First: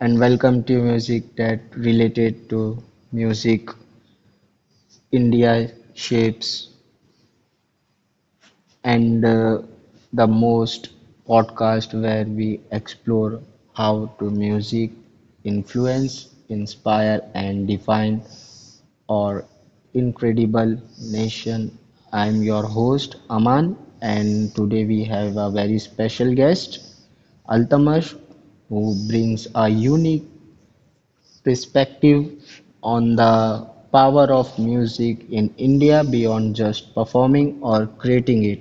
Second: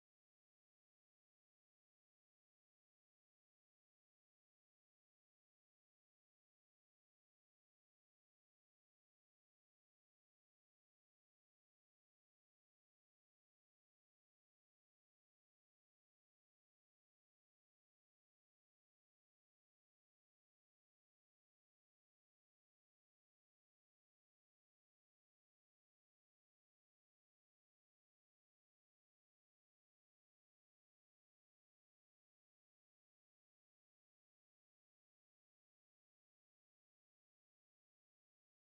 and welcome to music that related to music India shapes and the most podcast where we explore how to music influence, inspire and define our incredible nation. I'm your host Aman, and today we have a very special guest Altamash, who brings a unique perspective on the power of music in India beyond just performing or creating it.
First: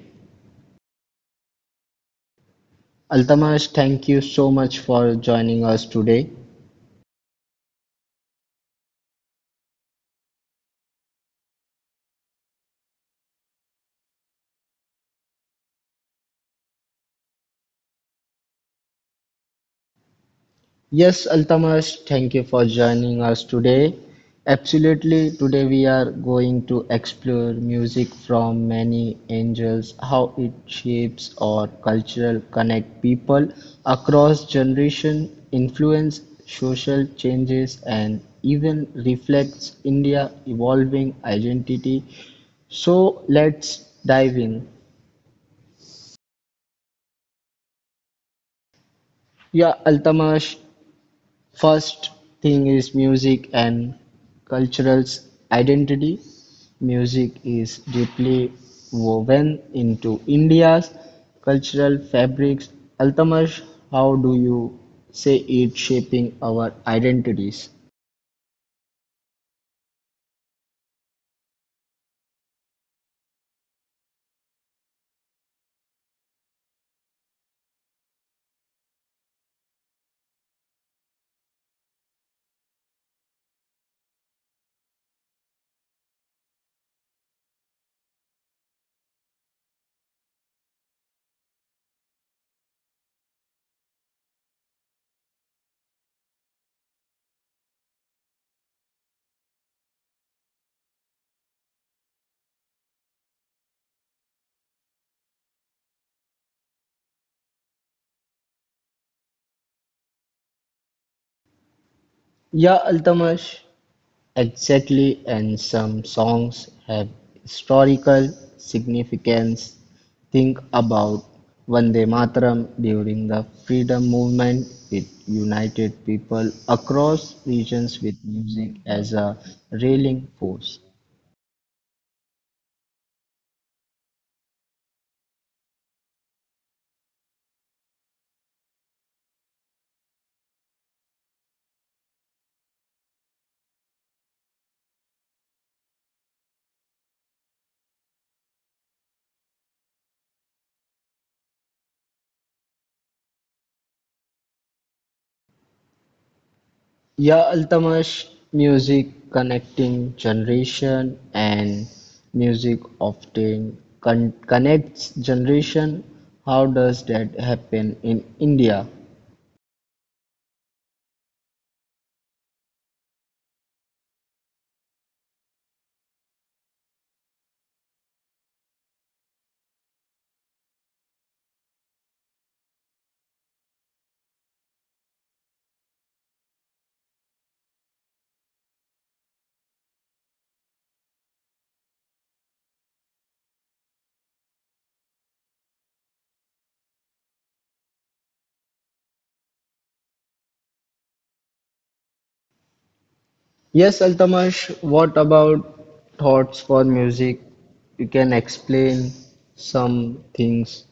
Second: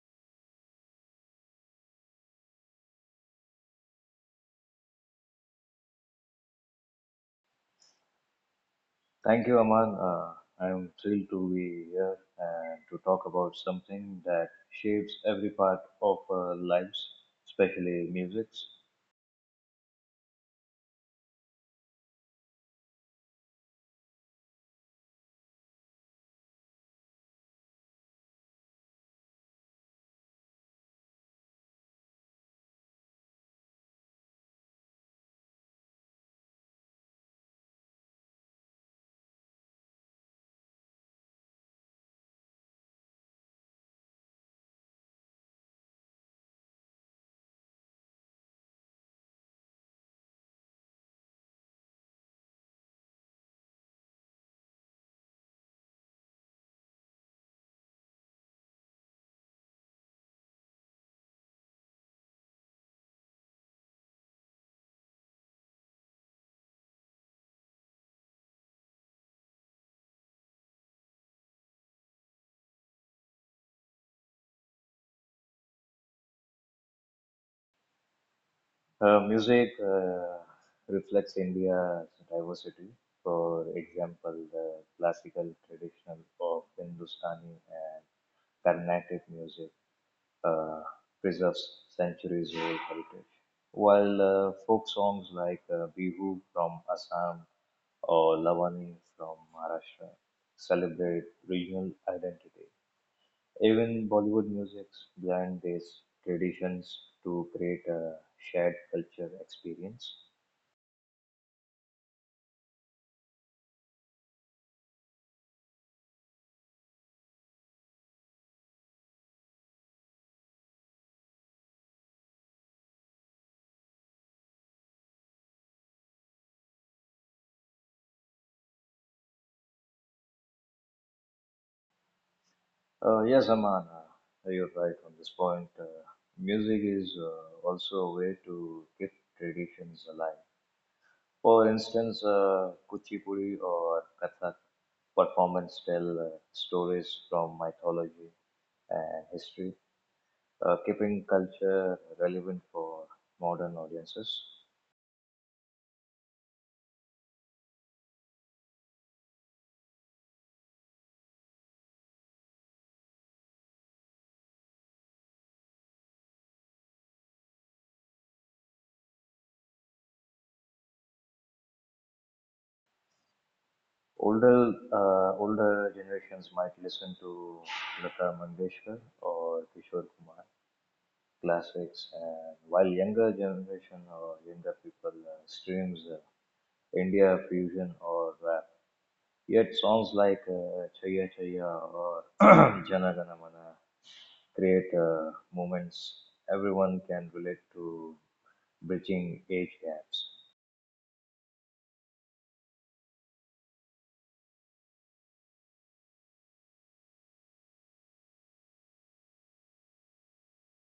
Altamash, thank you so much for joining us today. Thank you, Aman. I'm thrilled to be here and to talk about something that shapes every part of our lives, especially music. Yes, Altamash, thank you for joining us today. Absolutely, today we are going to explore music from many angles, how it shapes our cultural connect people across generation, influence social changes and even reflects India evolving identity. So let's dive in. Yeah, Altamash, first thing is music and cultural identity. Music is deeply woven into India's cultural fabrics. Altamash, how do you say it shaping our identities? Music reflects India's diversity. For example, the classical, traditional, of Hindustani and Carnatic music uh, preserves centuries old heritage. While folk songs like Bihu from Assam or Lavani from Maharashtra celebrate regional identity. Even Bollywood music blend these traditions to create a shared culture experience. Yeah, Altamash, exactly, and some songs have historical significance. Think about Vande Mataram during the freedom movement. It united people across regions with music as a rallying force. Yes, Aman, you're right on this point. Music is also a way to keep traditions alive. For instance, Kuchipudi or Kathak performance tell stories from mythology and history, keeping culture relevant for modern audiences. Ya Altamash, music connecting generation and music often connects generation. How does that happen in India? Older generations might listen to Lata Mangeshkar or Kishore Kumar classics, and while younger generation or younger people streams India fusion or rap. Yet songs like Chaya Chaya or Jana Gana Mana create moments everyone can relate to bridging age gaps. Yes, Altamash, what about thoughts for music? You can explain some things.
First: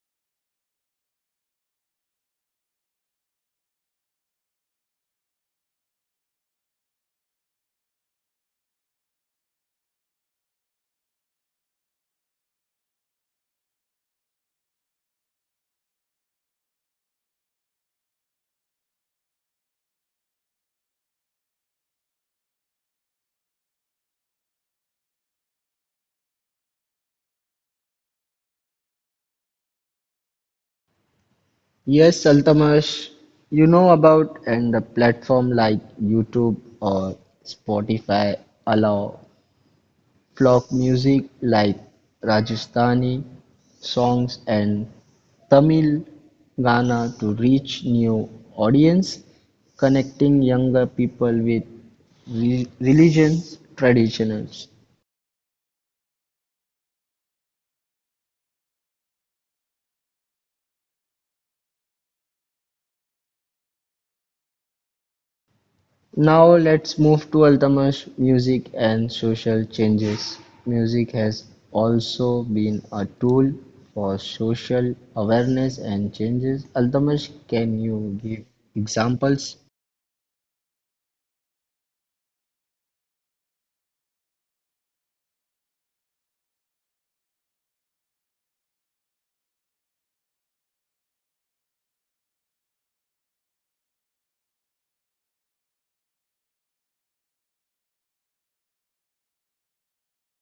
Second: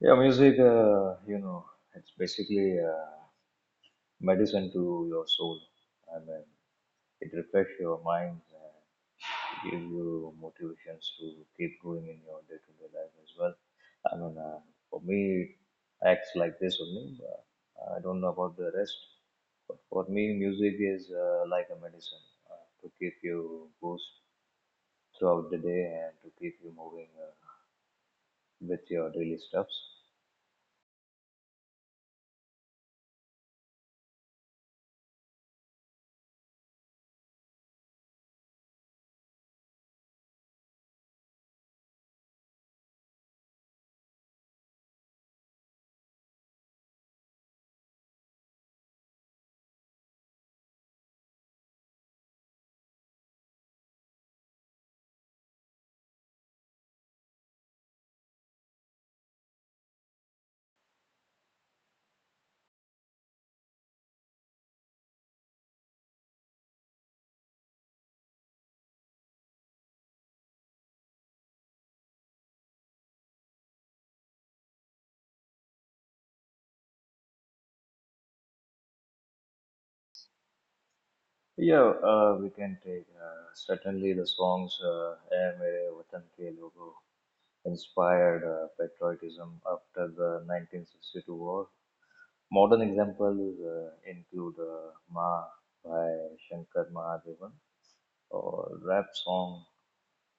Yeah, music, it's basically medicine to your soul. I mean, it refreshes your mind, give you motivations to keep going in your day to day life as well. I mean, for me, it acts like this only. I don't know about the rest, but for me, music is like a medicine to keep you boost throughout the day and to keep you moving with your daily steps. Yes, Altamash, you know about and the platform like YouTube or Spotify allow folk music like Rajasthani songs and Tamil Ghana to reach new audience, connecting younger people with religions, traditions. Now let's move to Altamash, music and social changes. Music has also been a tool for social awareness and changes. Altamash, can you give examples? Yeah, we can take certainly the songs "Hai Mere Watan Ke Logo" inspired patriotism after the 1962 war. Modern examples include Ma by Shankar Mahadevan or rap song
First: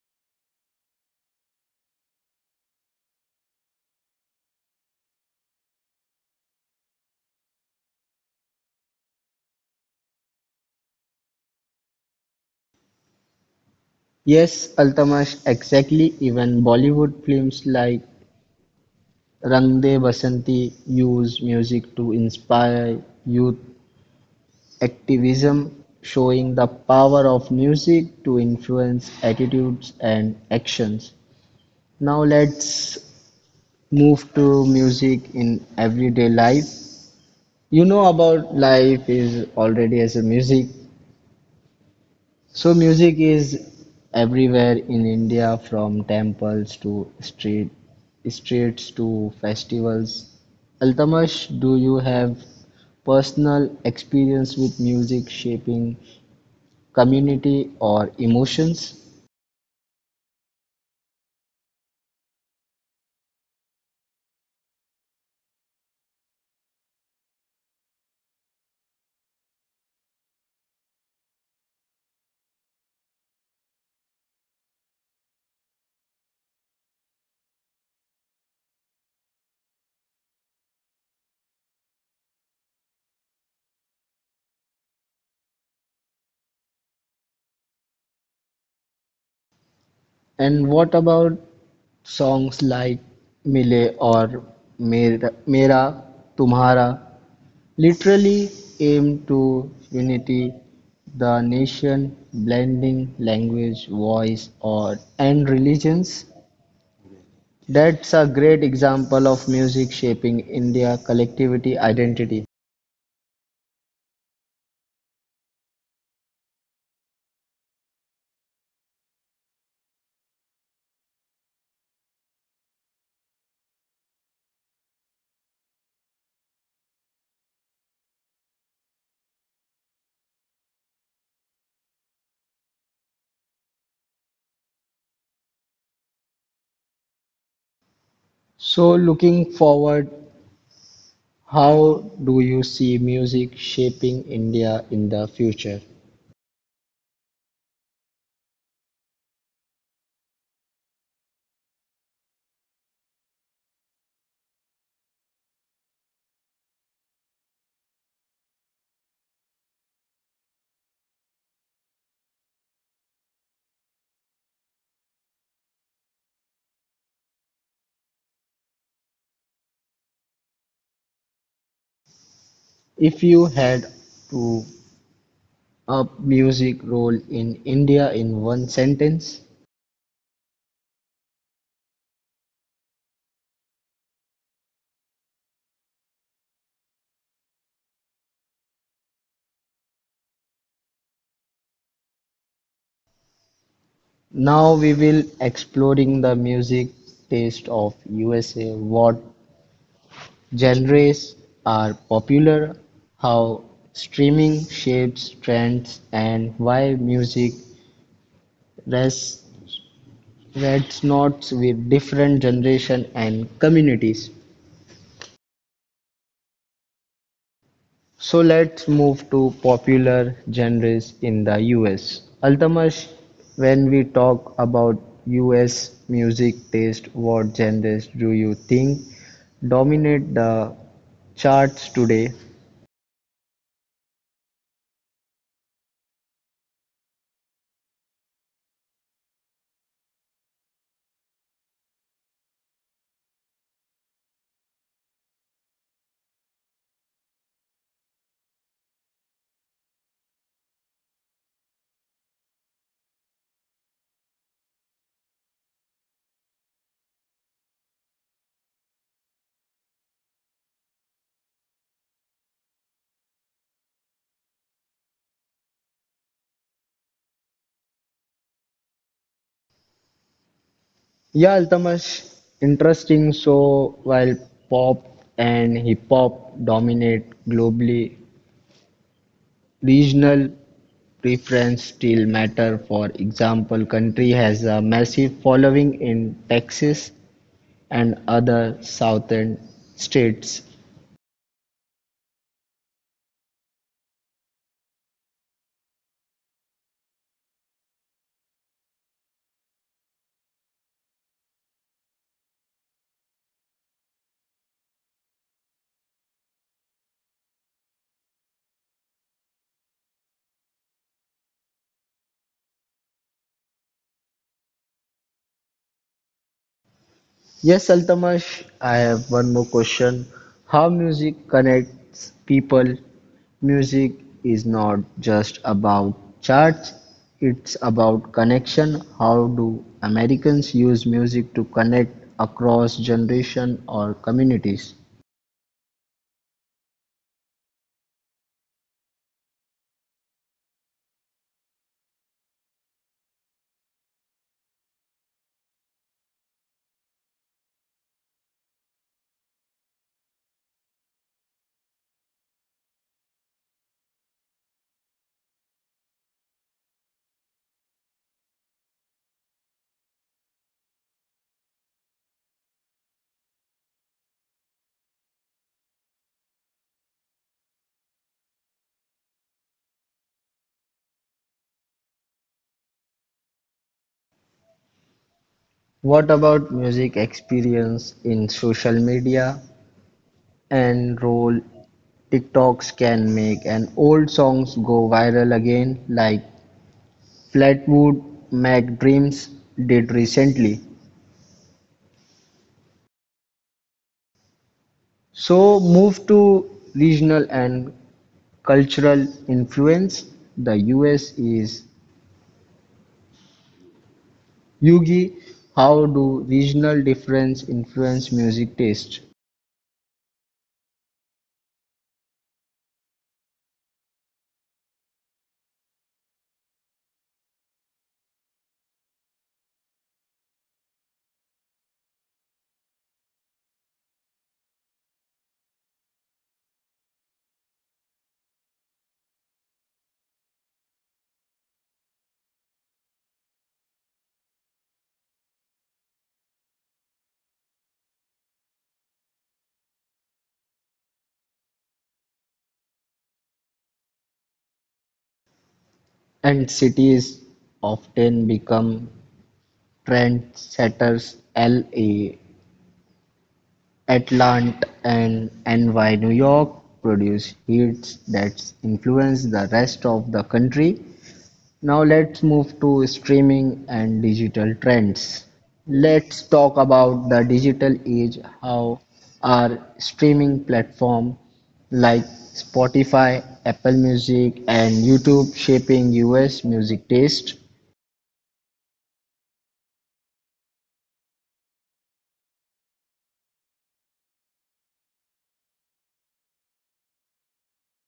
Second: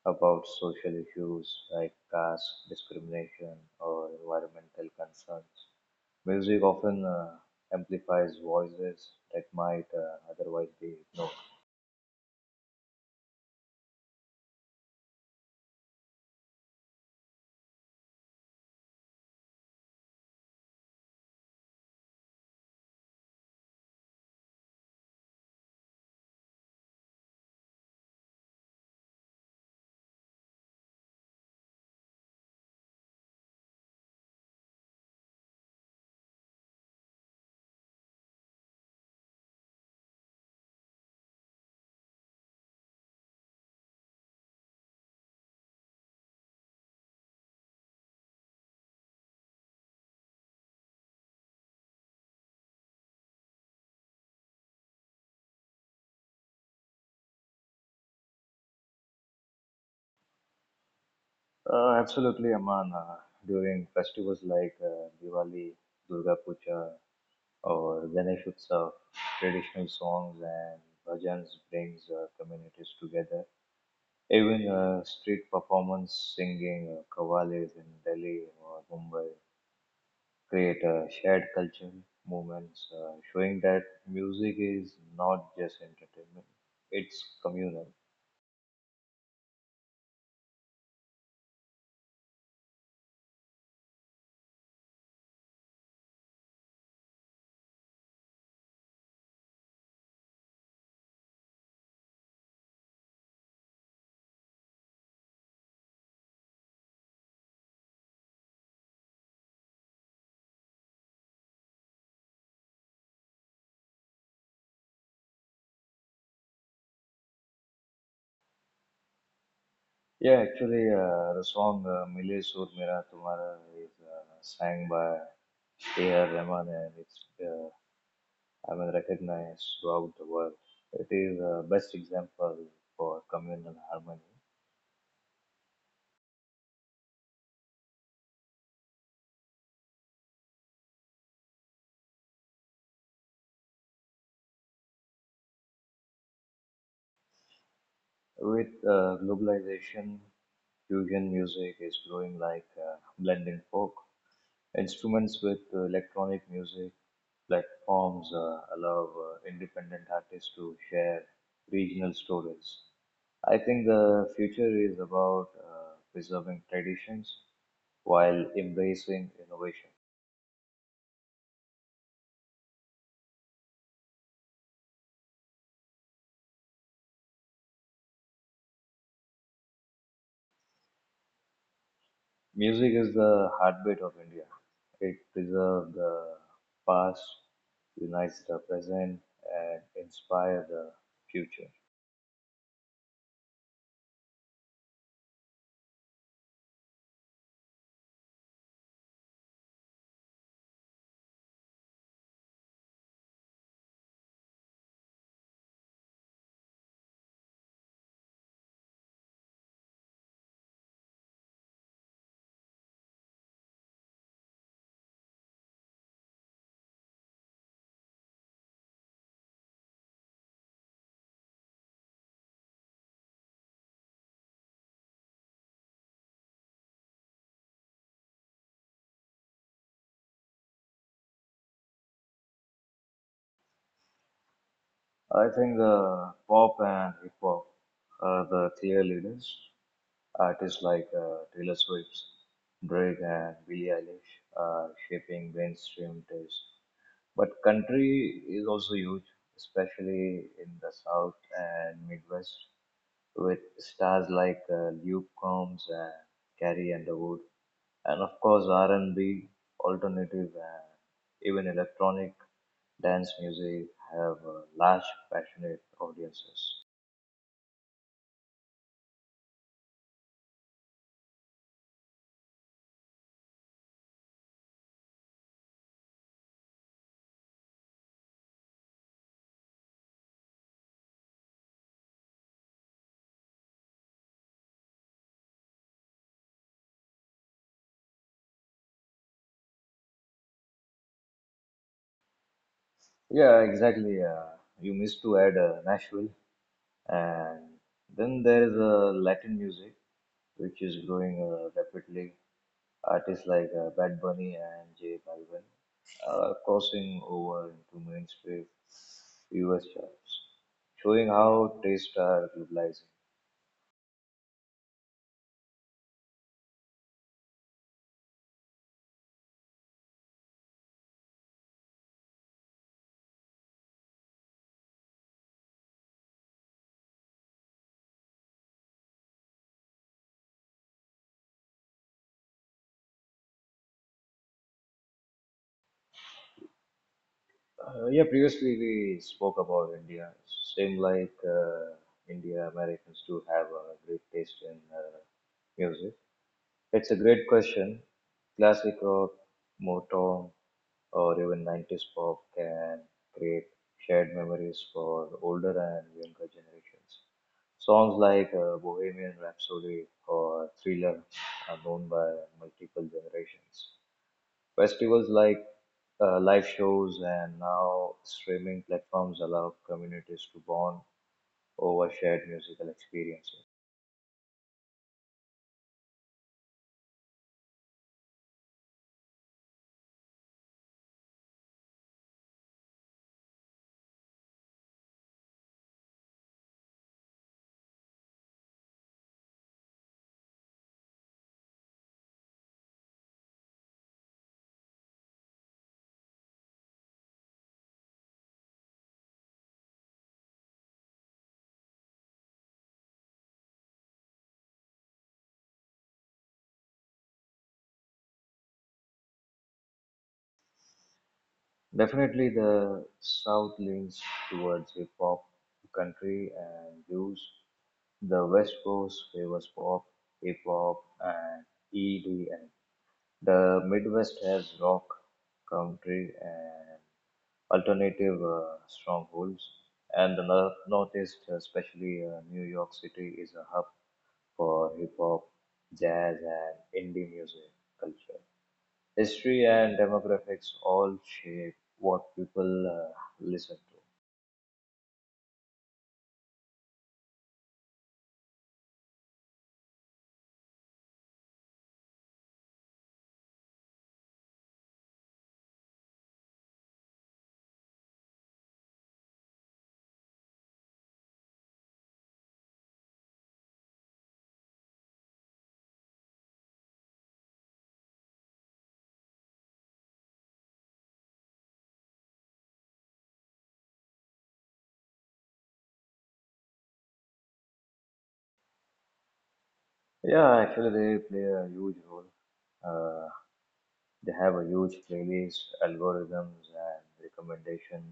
about social issues like caste discrimination or environmental concerns. Music often amplifies voices that might otherwise be ignored. Yes, Altamash, exactly. Even Bollywood films like Rang De Basanti use music to inspire youth activism, showing the power of music to influence attitudes and actions. Now let's move to music in everyday life. You know about life is already as a music. So music is everywhere in India, from temples to streets to festivals. Altamash, do you have personal experience with music shaping community or emotions? Absolutely, Aman. During festivals like Diwali, Durga Puja, or benefits of traditional songs and bhajans brings communities together. Even street performance, singing, kavalis in Delhi or Mumbai create a shared cultural movements, showing that music is not just entertainment; it's communal. And what about songs like Mile or Mera, Mera Tumhara? Literally aim to unity the nation, blending language, voice, or and religions. That's a great example of music shaping India collectivity identity. Yeah, actually, the song "Mile Sur Mera Tumhara" is sang by A.R. Rahman, and it's I mean, recognized throughout the world. It is the best example for communal harmony. So, looking forward, how do you see music shaping India in the future? With globalization, fusion music is growing like blending folk. Instruments with electronic music platforms allow independent artists to share regional stories. I think the future is about preserving traditions while embracing innovation. If you had to a music role in India in one sentence. Music is the heartbeat of India. It preserves the past, unites the present, and inspires the future. Now we will exploring the music taste of USA, what genres are popular, how streaming shapes trends and why music res- resonates with different generation and communities. So let's move to popular genres in the US. Altamash, when we talk about US music taste, what genres do you think dominate the charts today? I think the pop and hip hop are the clear leaders. Artists like Taylor Swift, Drake, and Billie Eilish are shaping mainstream taste. But country is also huge, especially in the South and Midwest, with stars like Luke Combs and Carrie Underwood, and of course R&B, alternative, and even electronic dance music have large, passionate audiences. Yeah, Altamash, interesting. So while pop and hip hop dominate globally, regional preference still matter. For example, country has a massive following in Texas and other southern states. Yeah, exactly. You missed to add Nashville. And then there is Latin music, which is growing rapidly. Artists like Bad Bunny and J Balvin are crossing over into mainstream US charts, showing how tastes are globalizing. Yes, Altamash, I have one more question. How music connects people? Music is not just about charts, it's about connection. How do Americans use music to connect across generation or communities? Yeah, previously we spoke about India. Same like India, Americans do have a great taste in music. It's a great question. Classic rock, Motown, or even 90s pop can create shared memories for older and younger generations. Songs like Bohemian Rhapsody or Thriller are known by multiple generations. Festivals like live shows and now streaming platforms allow communities to bond over shared musical experiences. What about music experience in social media? And roll TikToks can make an old songs go viral again, like Flatwood Mac Dreams did recently. So move to regional and cultural influence. The US is Yugi. How do regional difference influence music taste? Definitely, the South leans towards hip hop, country, and blues. The West Coast favors pop, hip hop, and EDM. The Midwest has rock, country, and alternative strongholds. And the North Northeast, especially New York City, is a hub for hip hop, jazz, and indie music. Culture, history, and demographics all shape what people listen to. And cities often become trendsetters. LA, Atlanta and NY, New York produced hits that influenced the rest of the country. Now let's move to streaming and digital trends. Let's talk about the digital age, how are streaming platforms like Spotify, Apple Music and YouTube shaping US music taste. Yeah, actually, they play a huge role. Uh, they have a huge playlist, algorithms, and recommendation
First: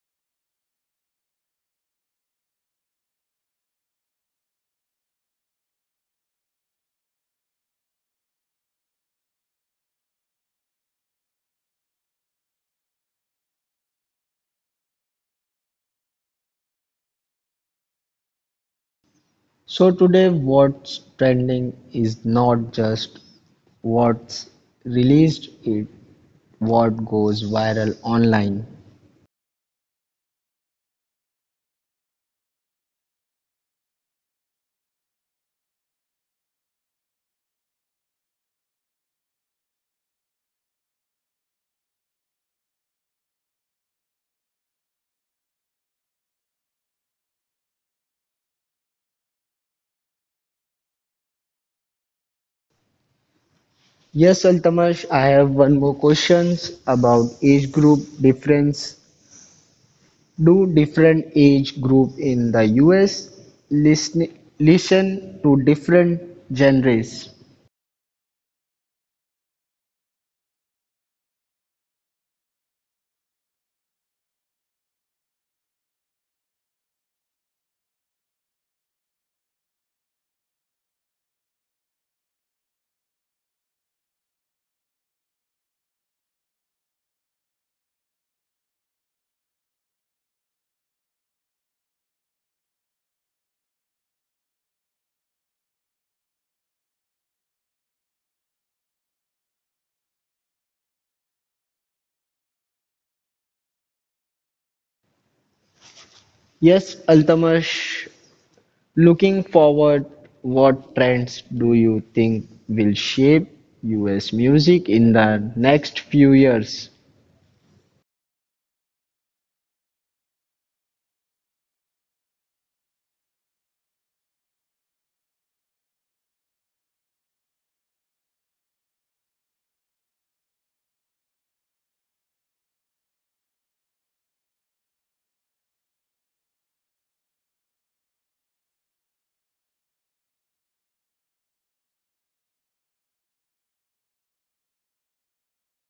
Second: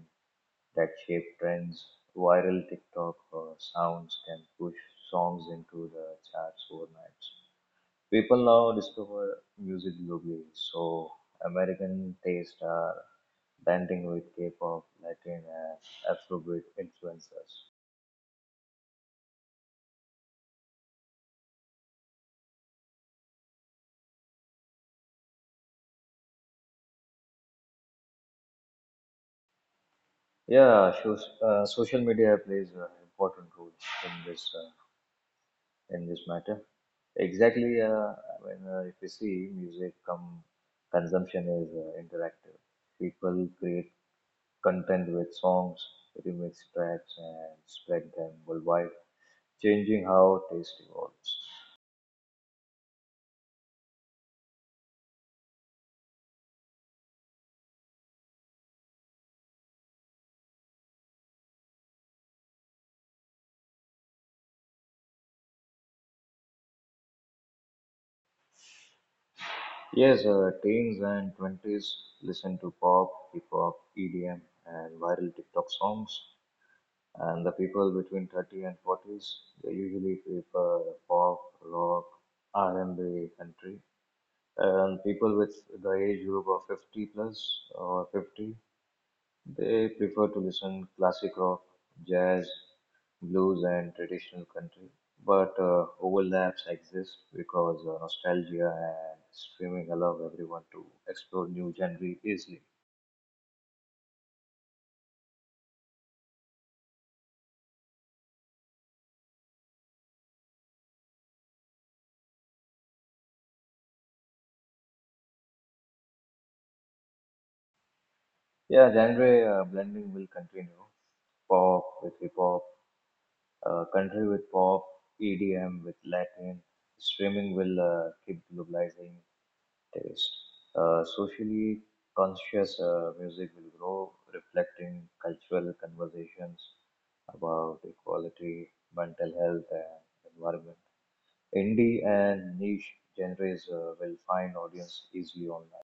that shape trends. Viral TikTok sounds can push songs into the charts overnight. People now discover music globally, so American tastes are blending with K-pop, Latin, and Afrobeat influences. So today what's trending is not just what's released, it what goes viral online. Yeah, shows, social media plays an important role in this uh, in this matter. Exactly, when if you see music come consumption is interactive. People create content with songs, remix tracks, and spread them worldwide, changing how taste evolves. Yes, Altamash, I have one more questions about age group difference. Do different age group in the US listen to different genres? Yes, teens and twenties listen to pop, hip hop, EDM, and viral TikTok songs. And the people between 30 and 40s, they usually prefer pop, rock, R&B, country. And people with the age group of 50 plus or 50, they prefer to listen classic rock, jazz, blues, and traditional country. But overlaps exist because nostalgia and streaming allow everyone to explore new genre easily. Yes, Altamash, looking forward, what trends do you think will shape US music in the next few years? Yeah, genre blending will continue. Pop with hip hop, country with pop, EDM with Latin. Streaming will keep globalizing taste. Socially conscious music will grow, reflecting cultural conversations about equality, mental health, and environment. Indie and niche genres will find audience easily online.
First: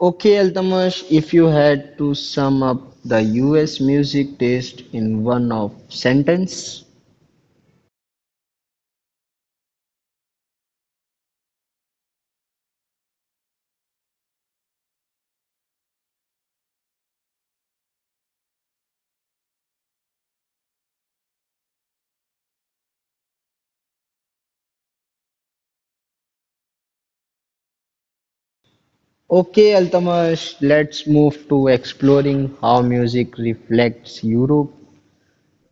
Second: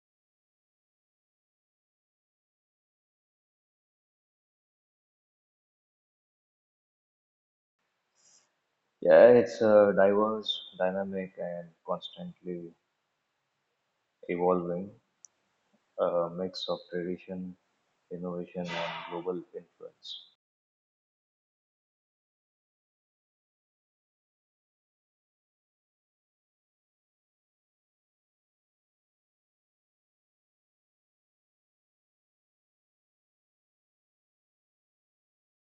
Okay, Altamash, if you had to sum up the US music taste in one of sentence. Yeah, it's diverse, dynamic, and constantly evolving, a mix of tradition, innovation, and global influence. Okay, Altamash, let's move to exploring how music reflects Europe,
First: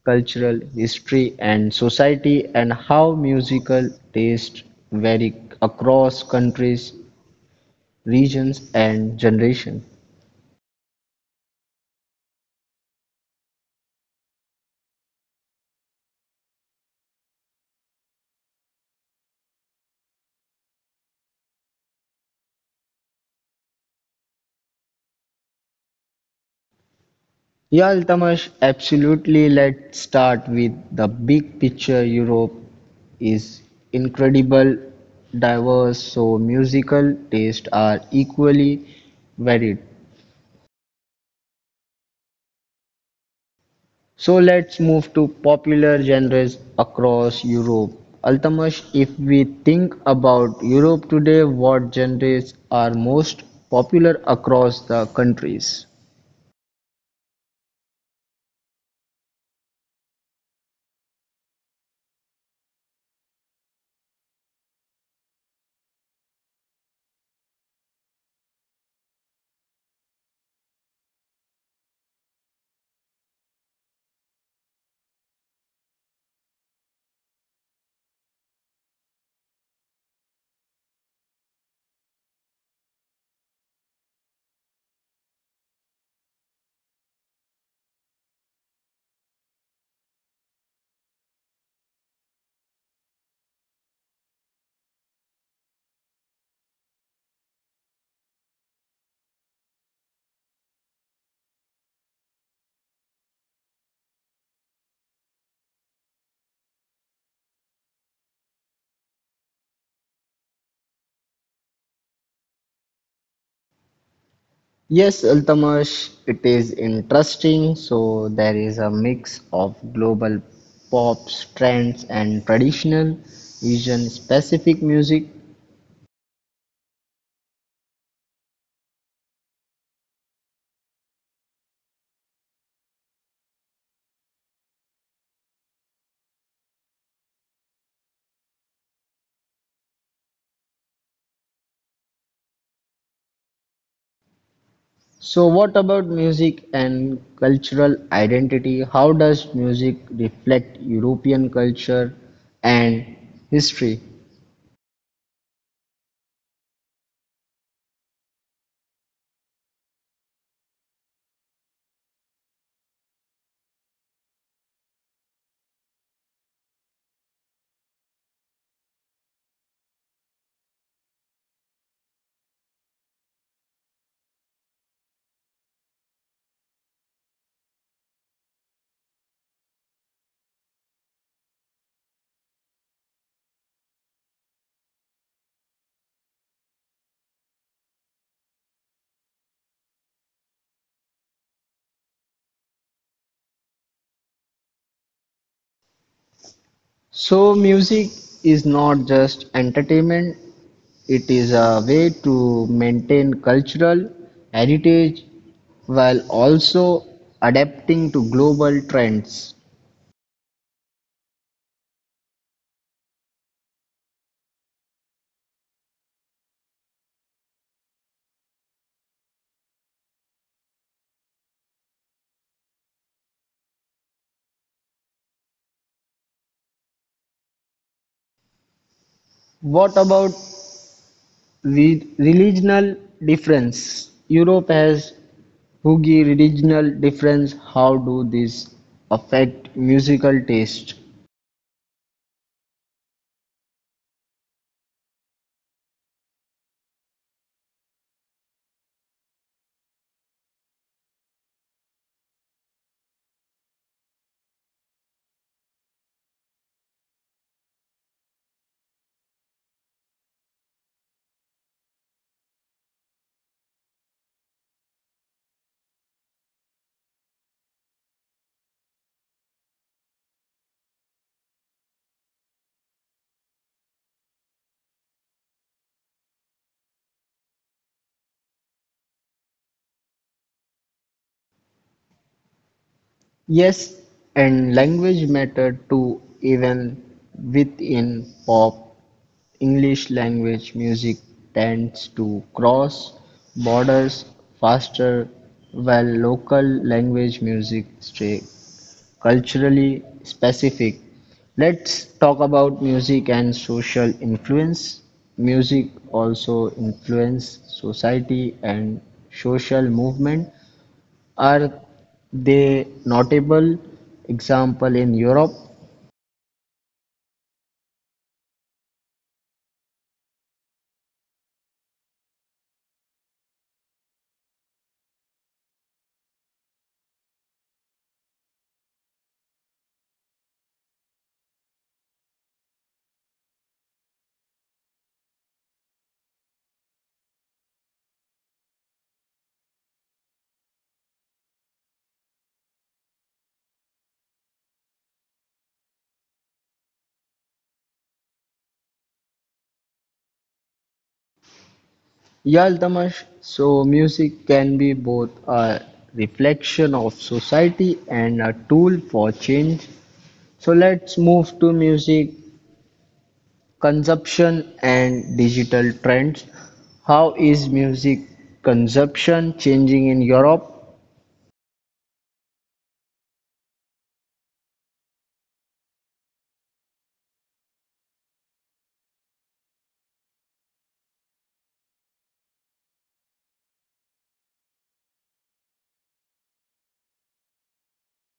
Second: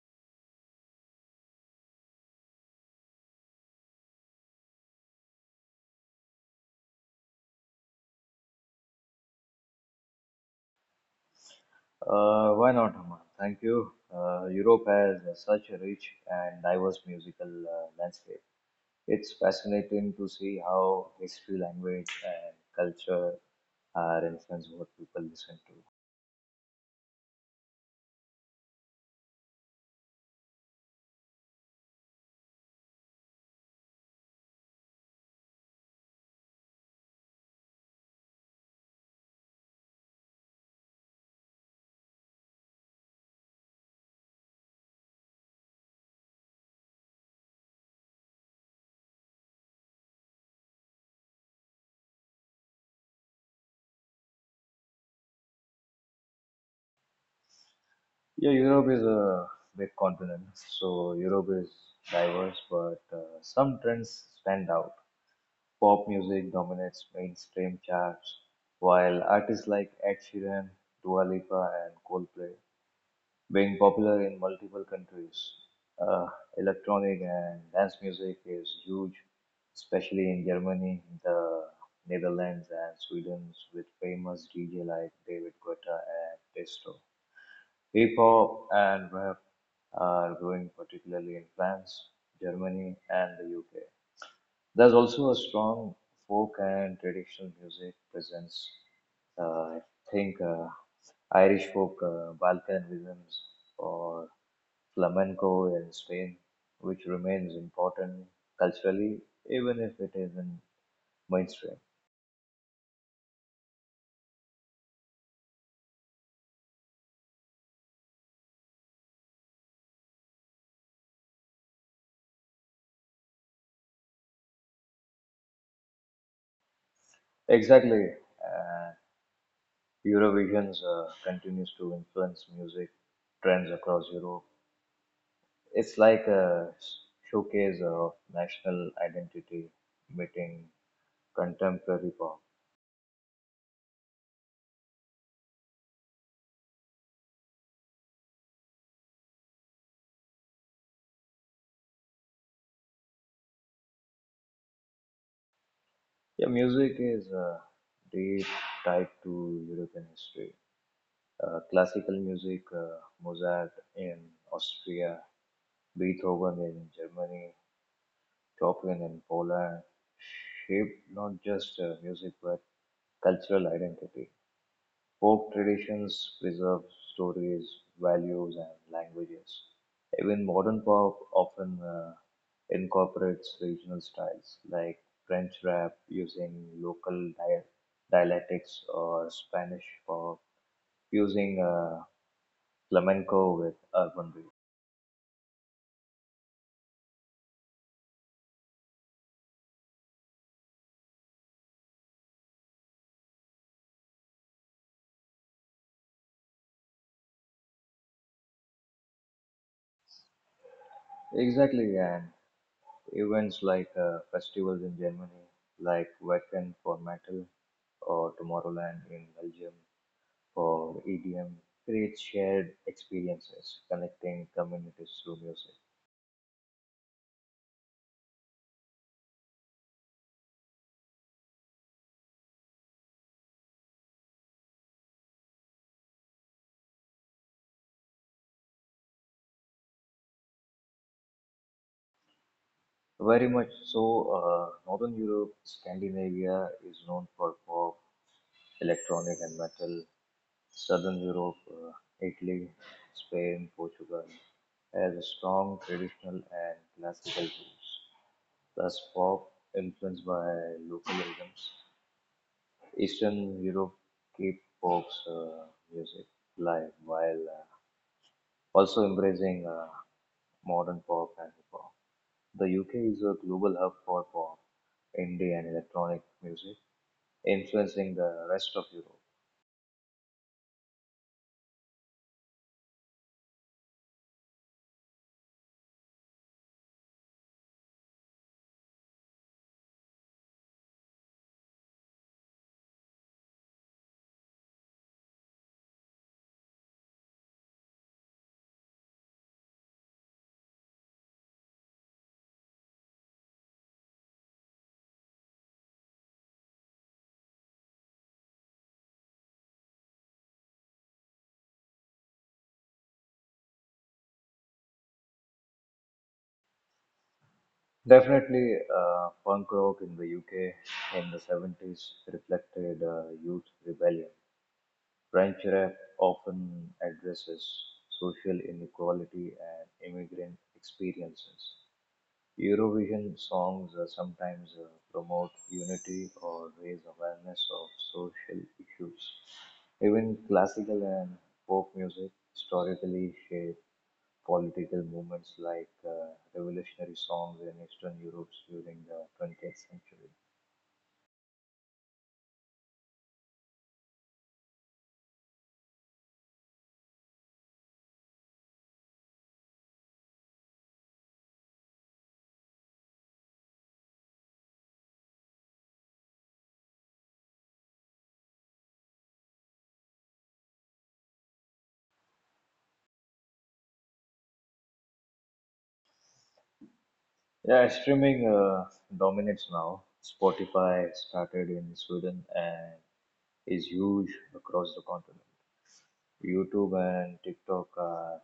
cultural history and society and how musical taste vary across countries, regions and generation. Why not, Aman? Thank you. Europe has such a rich and diverse musical landscape. It's fascinating to see how history, language, and culture are influencing what people listen to. Yeah, Altamash, absolutely. Let's start with the big picture. Europe is incredible, diverse, so musical tastes are equally varied. So let's move to popular genres across Europe. Altamash, if we think about Europe today, what genres are most popular across the countries? Yeah, Europe is a big continent, so Europe is diverse, but some trends stand out. Pop music dominates mainstream charts, while artists like Ed Sheeran, Dua Lipa, and Coldplay being popular in multiple countries. Uh, Electronic and dance music is huge, especially in Germany, the Netherlands, and Sweden, with famous DJ like David Guetta and Tiesto. Hip hop and rap are growing particularly in France, Germany, and the UK. There's also a strong folk and traditional music presence. I think Irish folk, Balkan rhythms, or flamenco in Spain, which remains important culturally, even if it isn't mainstream. Yes, Altamash, it is interesting. So there is a mix of global pop trends and traditional Asian specific music. Exactly. Uh, Eurovisions continues to influence music trends across Europe. It's like a showcase of national identity meeting contemporary pop. So what about music and cultural identity? How does music reflect European culture and history? Yeah, music is deep tied to European history. Classical music, Mozart in Austria, Beethoven in Germany, Chopin in Poland, shaped not just music but cultural identity. Folk traditions preserve stories, values, and languages. Even modern pop often incorporates regional styles like French rap using local dialectics, or Spanish pop using flamenco with urban beats. So, music is not just entertainment, it is a way to maintain cultural heritage while also adapting to global trends. Exactly, and events like festivals in Germany, like Wacken for metal, or Tomorrowland in Belgium, for EDM creates shared experiences, connecting communities through music. What about regional difference? Europe has Hugi regional difference. How do these affect musical taste? Very much so. Northern Europe, Scandinavia is known for pop, electronic, and metal. Southern Europe, Italy, Spain, Portugal, has a strong traditional and classical roots, plus pop influenced by local rhythms. Eastern Europe keep pop's music live, while also embracing modern pop and hip hop. The UK is a global hub for pop, indie, and electronic music, influencing the rest of Europe. Yes, and language mattered too, even within pop. English language music tends to cross borders faster, while local language music stays culturally specific. Let's talk about music and social influence. Music also influences society and social movement. Are they notable example in Europe? Definitely, punk rock in the UK in the 70s reflected youth rebellion. French rap often addresses social inequality and immigrant experiences. Eurovision songs sometimes promote unity or raise awareness of social issues. Even classical and folk music historically shaped political movements like revolutionary songs in Eastern Europe during the 20th century. Yaltamash, so music can be both a reflection of society and a tool for change. So let's move to music consumption and digital trends. How is music consumption changing in Europe? Yeah, streaming dominates now. Spotify started in Sweden and is huge across the continent. YouTube and TikTok are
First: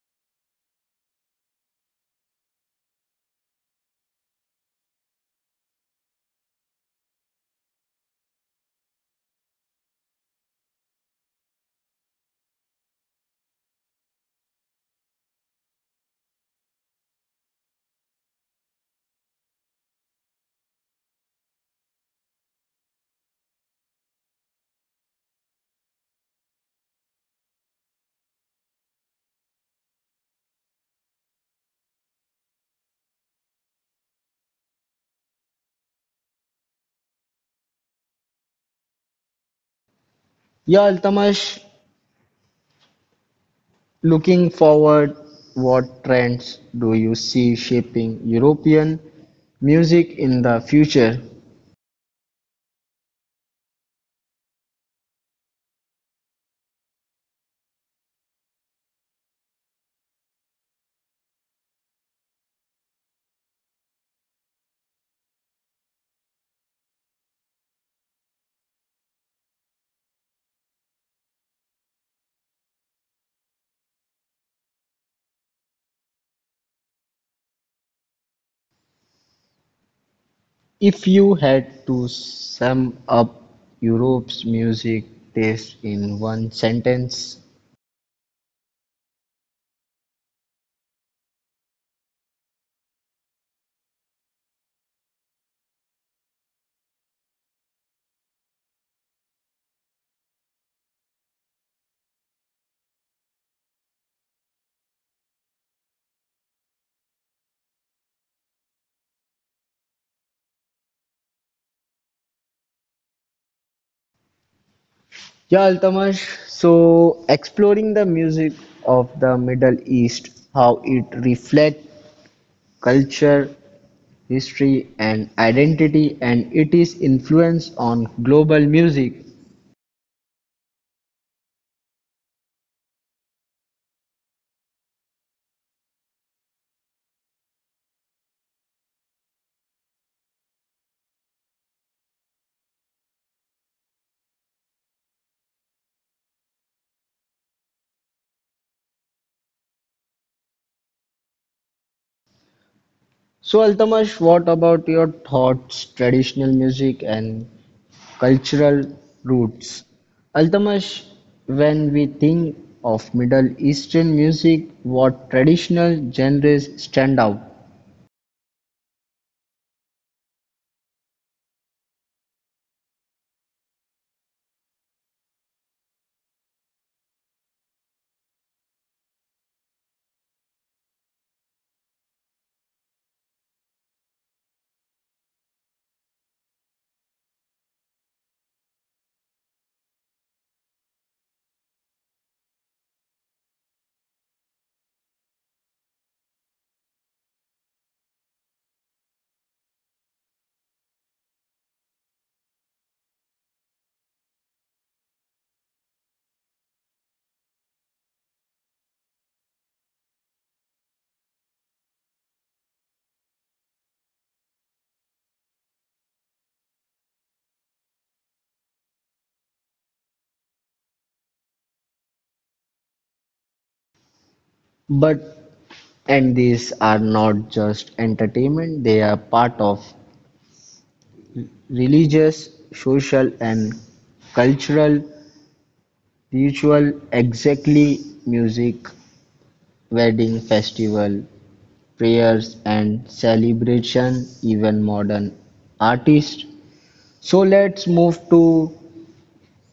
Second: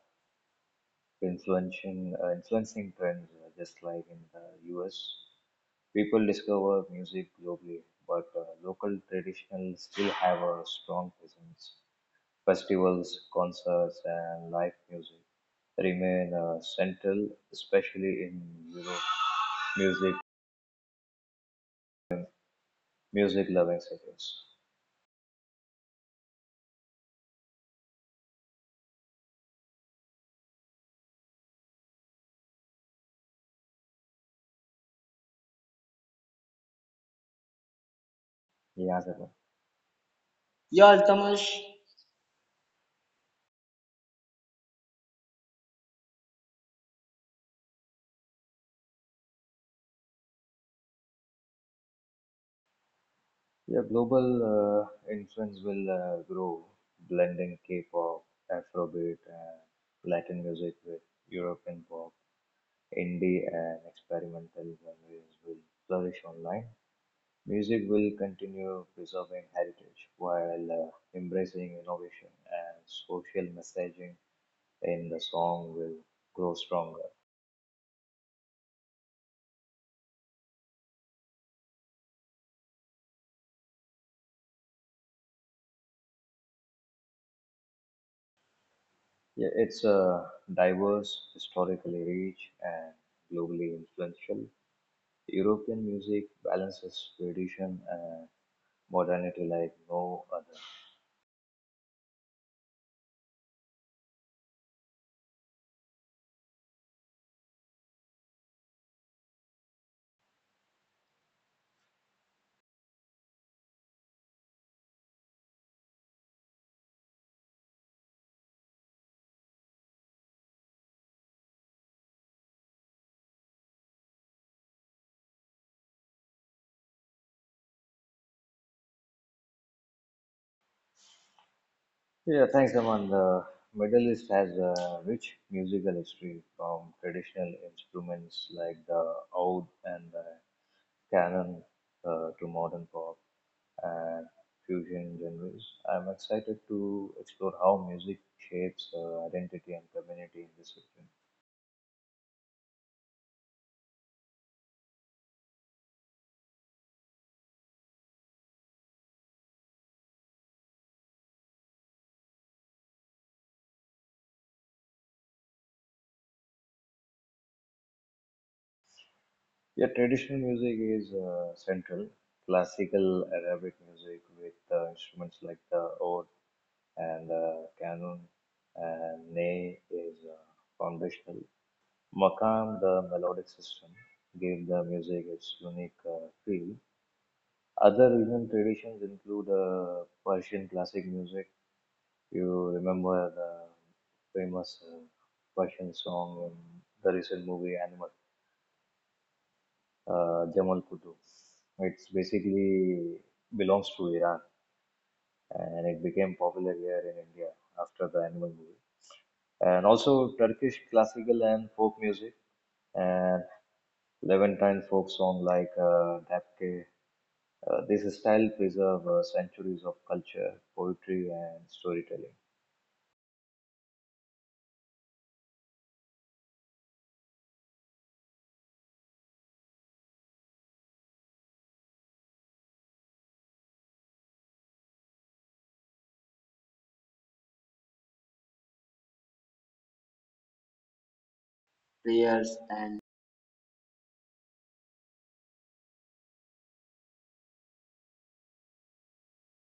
influencing trends just like in the US. People discover music globally, but local traditional still have a strong presence. Festivals, concerts, and live music remain central, especially in Europe. Music, music loving cities. Yeah, Zarna. Yeah, Yeah, Altamash, looking forward, what trends do you see shaping European music in the future? Yeah, global influence will grow, blending K-pop, Afrobeat, and Latin music with European pop. Indie and experimental genres will flourish online. Music will continue preserving heritage while embracing innovation, and social messaging in the song will grow stronger. If you had to sum up Europe's music taste in one sentence, Yeah, it's a diverse, historically rich, and globally influential. European music balances tradition and modernity like no other. yeah, Altamash. So, exploring the music of the Middle East, how it reflects culture, history, and identity, and it is influence on global music. Yeah, thanks, Aman. The Middle East has a rich musical history, from traditional instruments like the oud and the canon to modern pop and fusion genres. I'm excited to explore how music shapes identity and community in this region. So, Altamash, what about your thoughts, traditional music and cultural roots? Altamash, when we think of Middle Eastern music, what traditional genres stand out? Yeah, traditional music is central. Classical Arabic music with instruments like the oud and canon and ney is foundational. Makam, the melodic system, gave the music its unique feel. Other regional traditions include Persian classic music. You remember the famous Persian song in the recent movie Animal, Jamal Quddu. It's basically belongs to Iran, and it became popular here in India after the Animal movie. And also Turkish classical and folk music, and Levantine folk song like Dabke. This style preserves centuries of culture, poetry, and storytelling. But and these are not just entertainment, they are part of religious, social, and cultural ritual. Exactly, music wedding festival, prayers Prayers and and. celebration, even modern artists. So let's move to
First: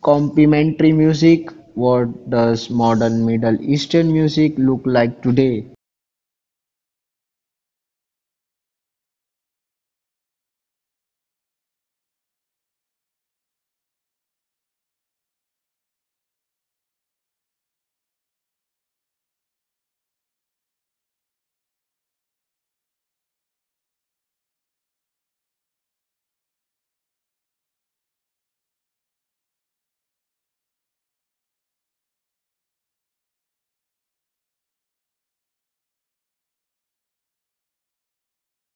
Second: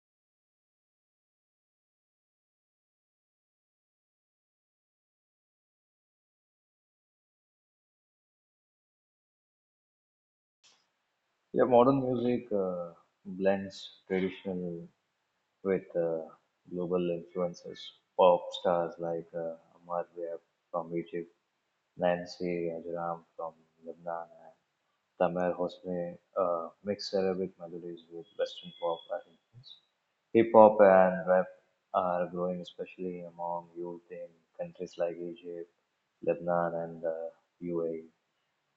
complementary music. What does modern Middle Eastern music look like today? Yeah, modern music blends traditional with global influences. Pop stars like Amar Webb from Egypt, Nancy Ajram from Lebanon, Tamer Hosni mixed Arabic melodies with Western pop arrangements. Hip hop and rap are growing, especially among youth in countries like Egypt, Lebanon, and the UAE.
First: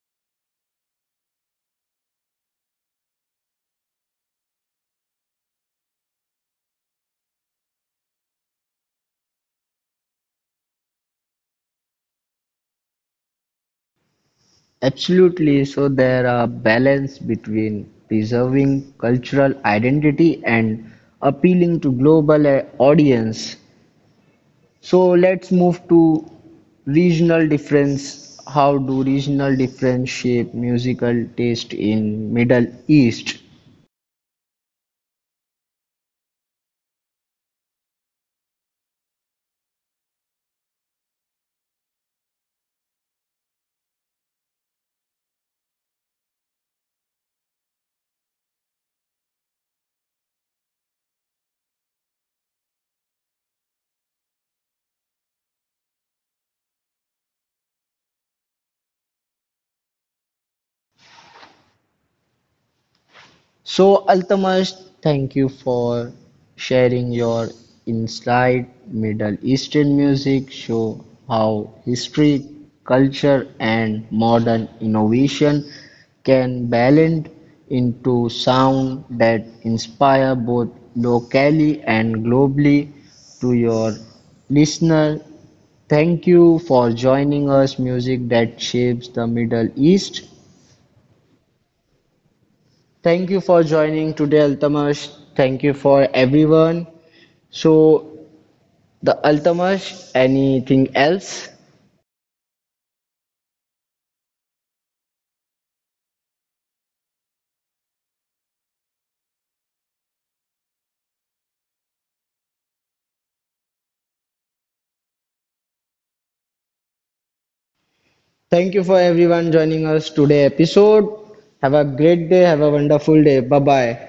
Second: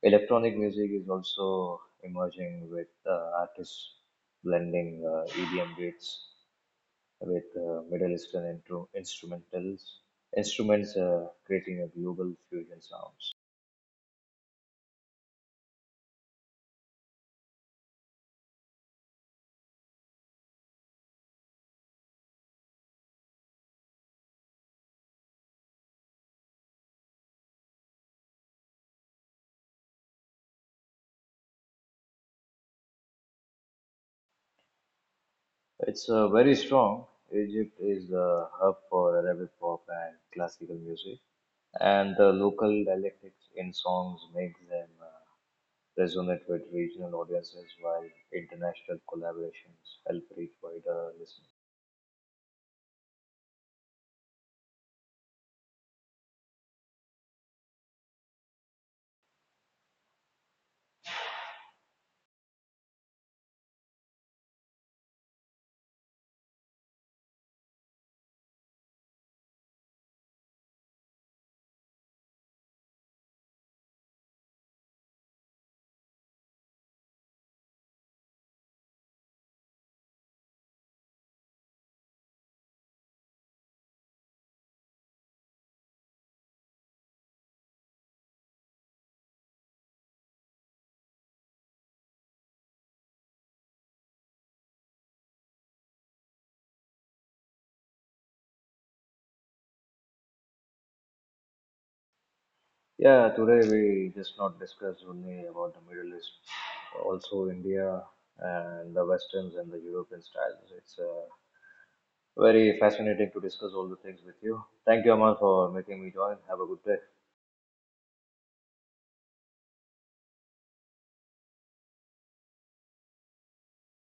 Electronic music is also emerging, with artists blending EDM beats with Middle Eastern instruments, creating a global fusion sound. Absolutely. So there are balance between preserving cultural identity and appealing to global audience. So let's move to regional difference. How do regional difference shape musical taste in Middle East? It's very strong. Egypt is the hub for Arabic pop and classical music, and the local dialectics in songs makes them resonate with regional audiences, while international collaborations help reach wider listeners. So, Altamas, thank you for sharing your insight. Middle Eastern music show how history, culture, and modern innovation can balance into sound that inspire both locally and globally. To your listener, thank you for joining us. Music that shapes the Middle East. Thank you for joining today, Altamash. Thank you for everyone. So, the Altamash, anything else? Yeah, today we just not discussed only about the Middle East, also India and the Westerns and the European styles. It's very fascinating to discuss all the things with you. Thank you, Amal, for making me join. Have a good day. Thank you for everyone joining us today episode. Have a great day. Have a wonderful day. Bye bye.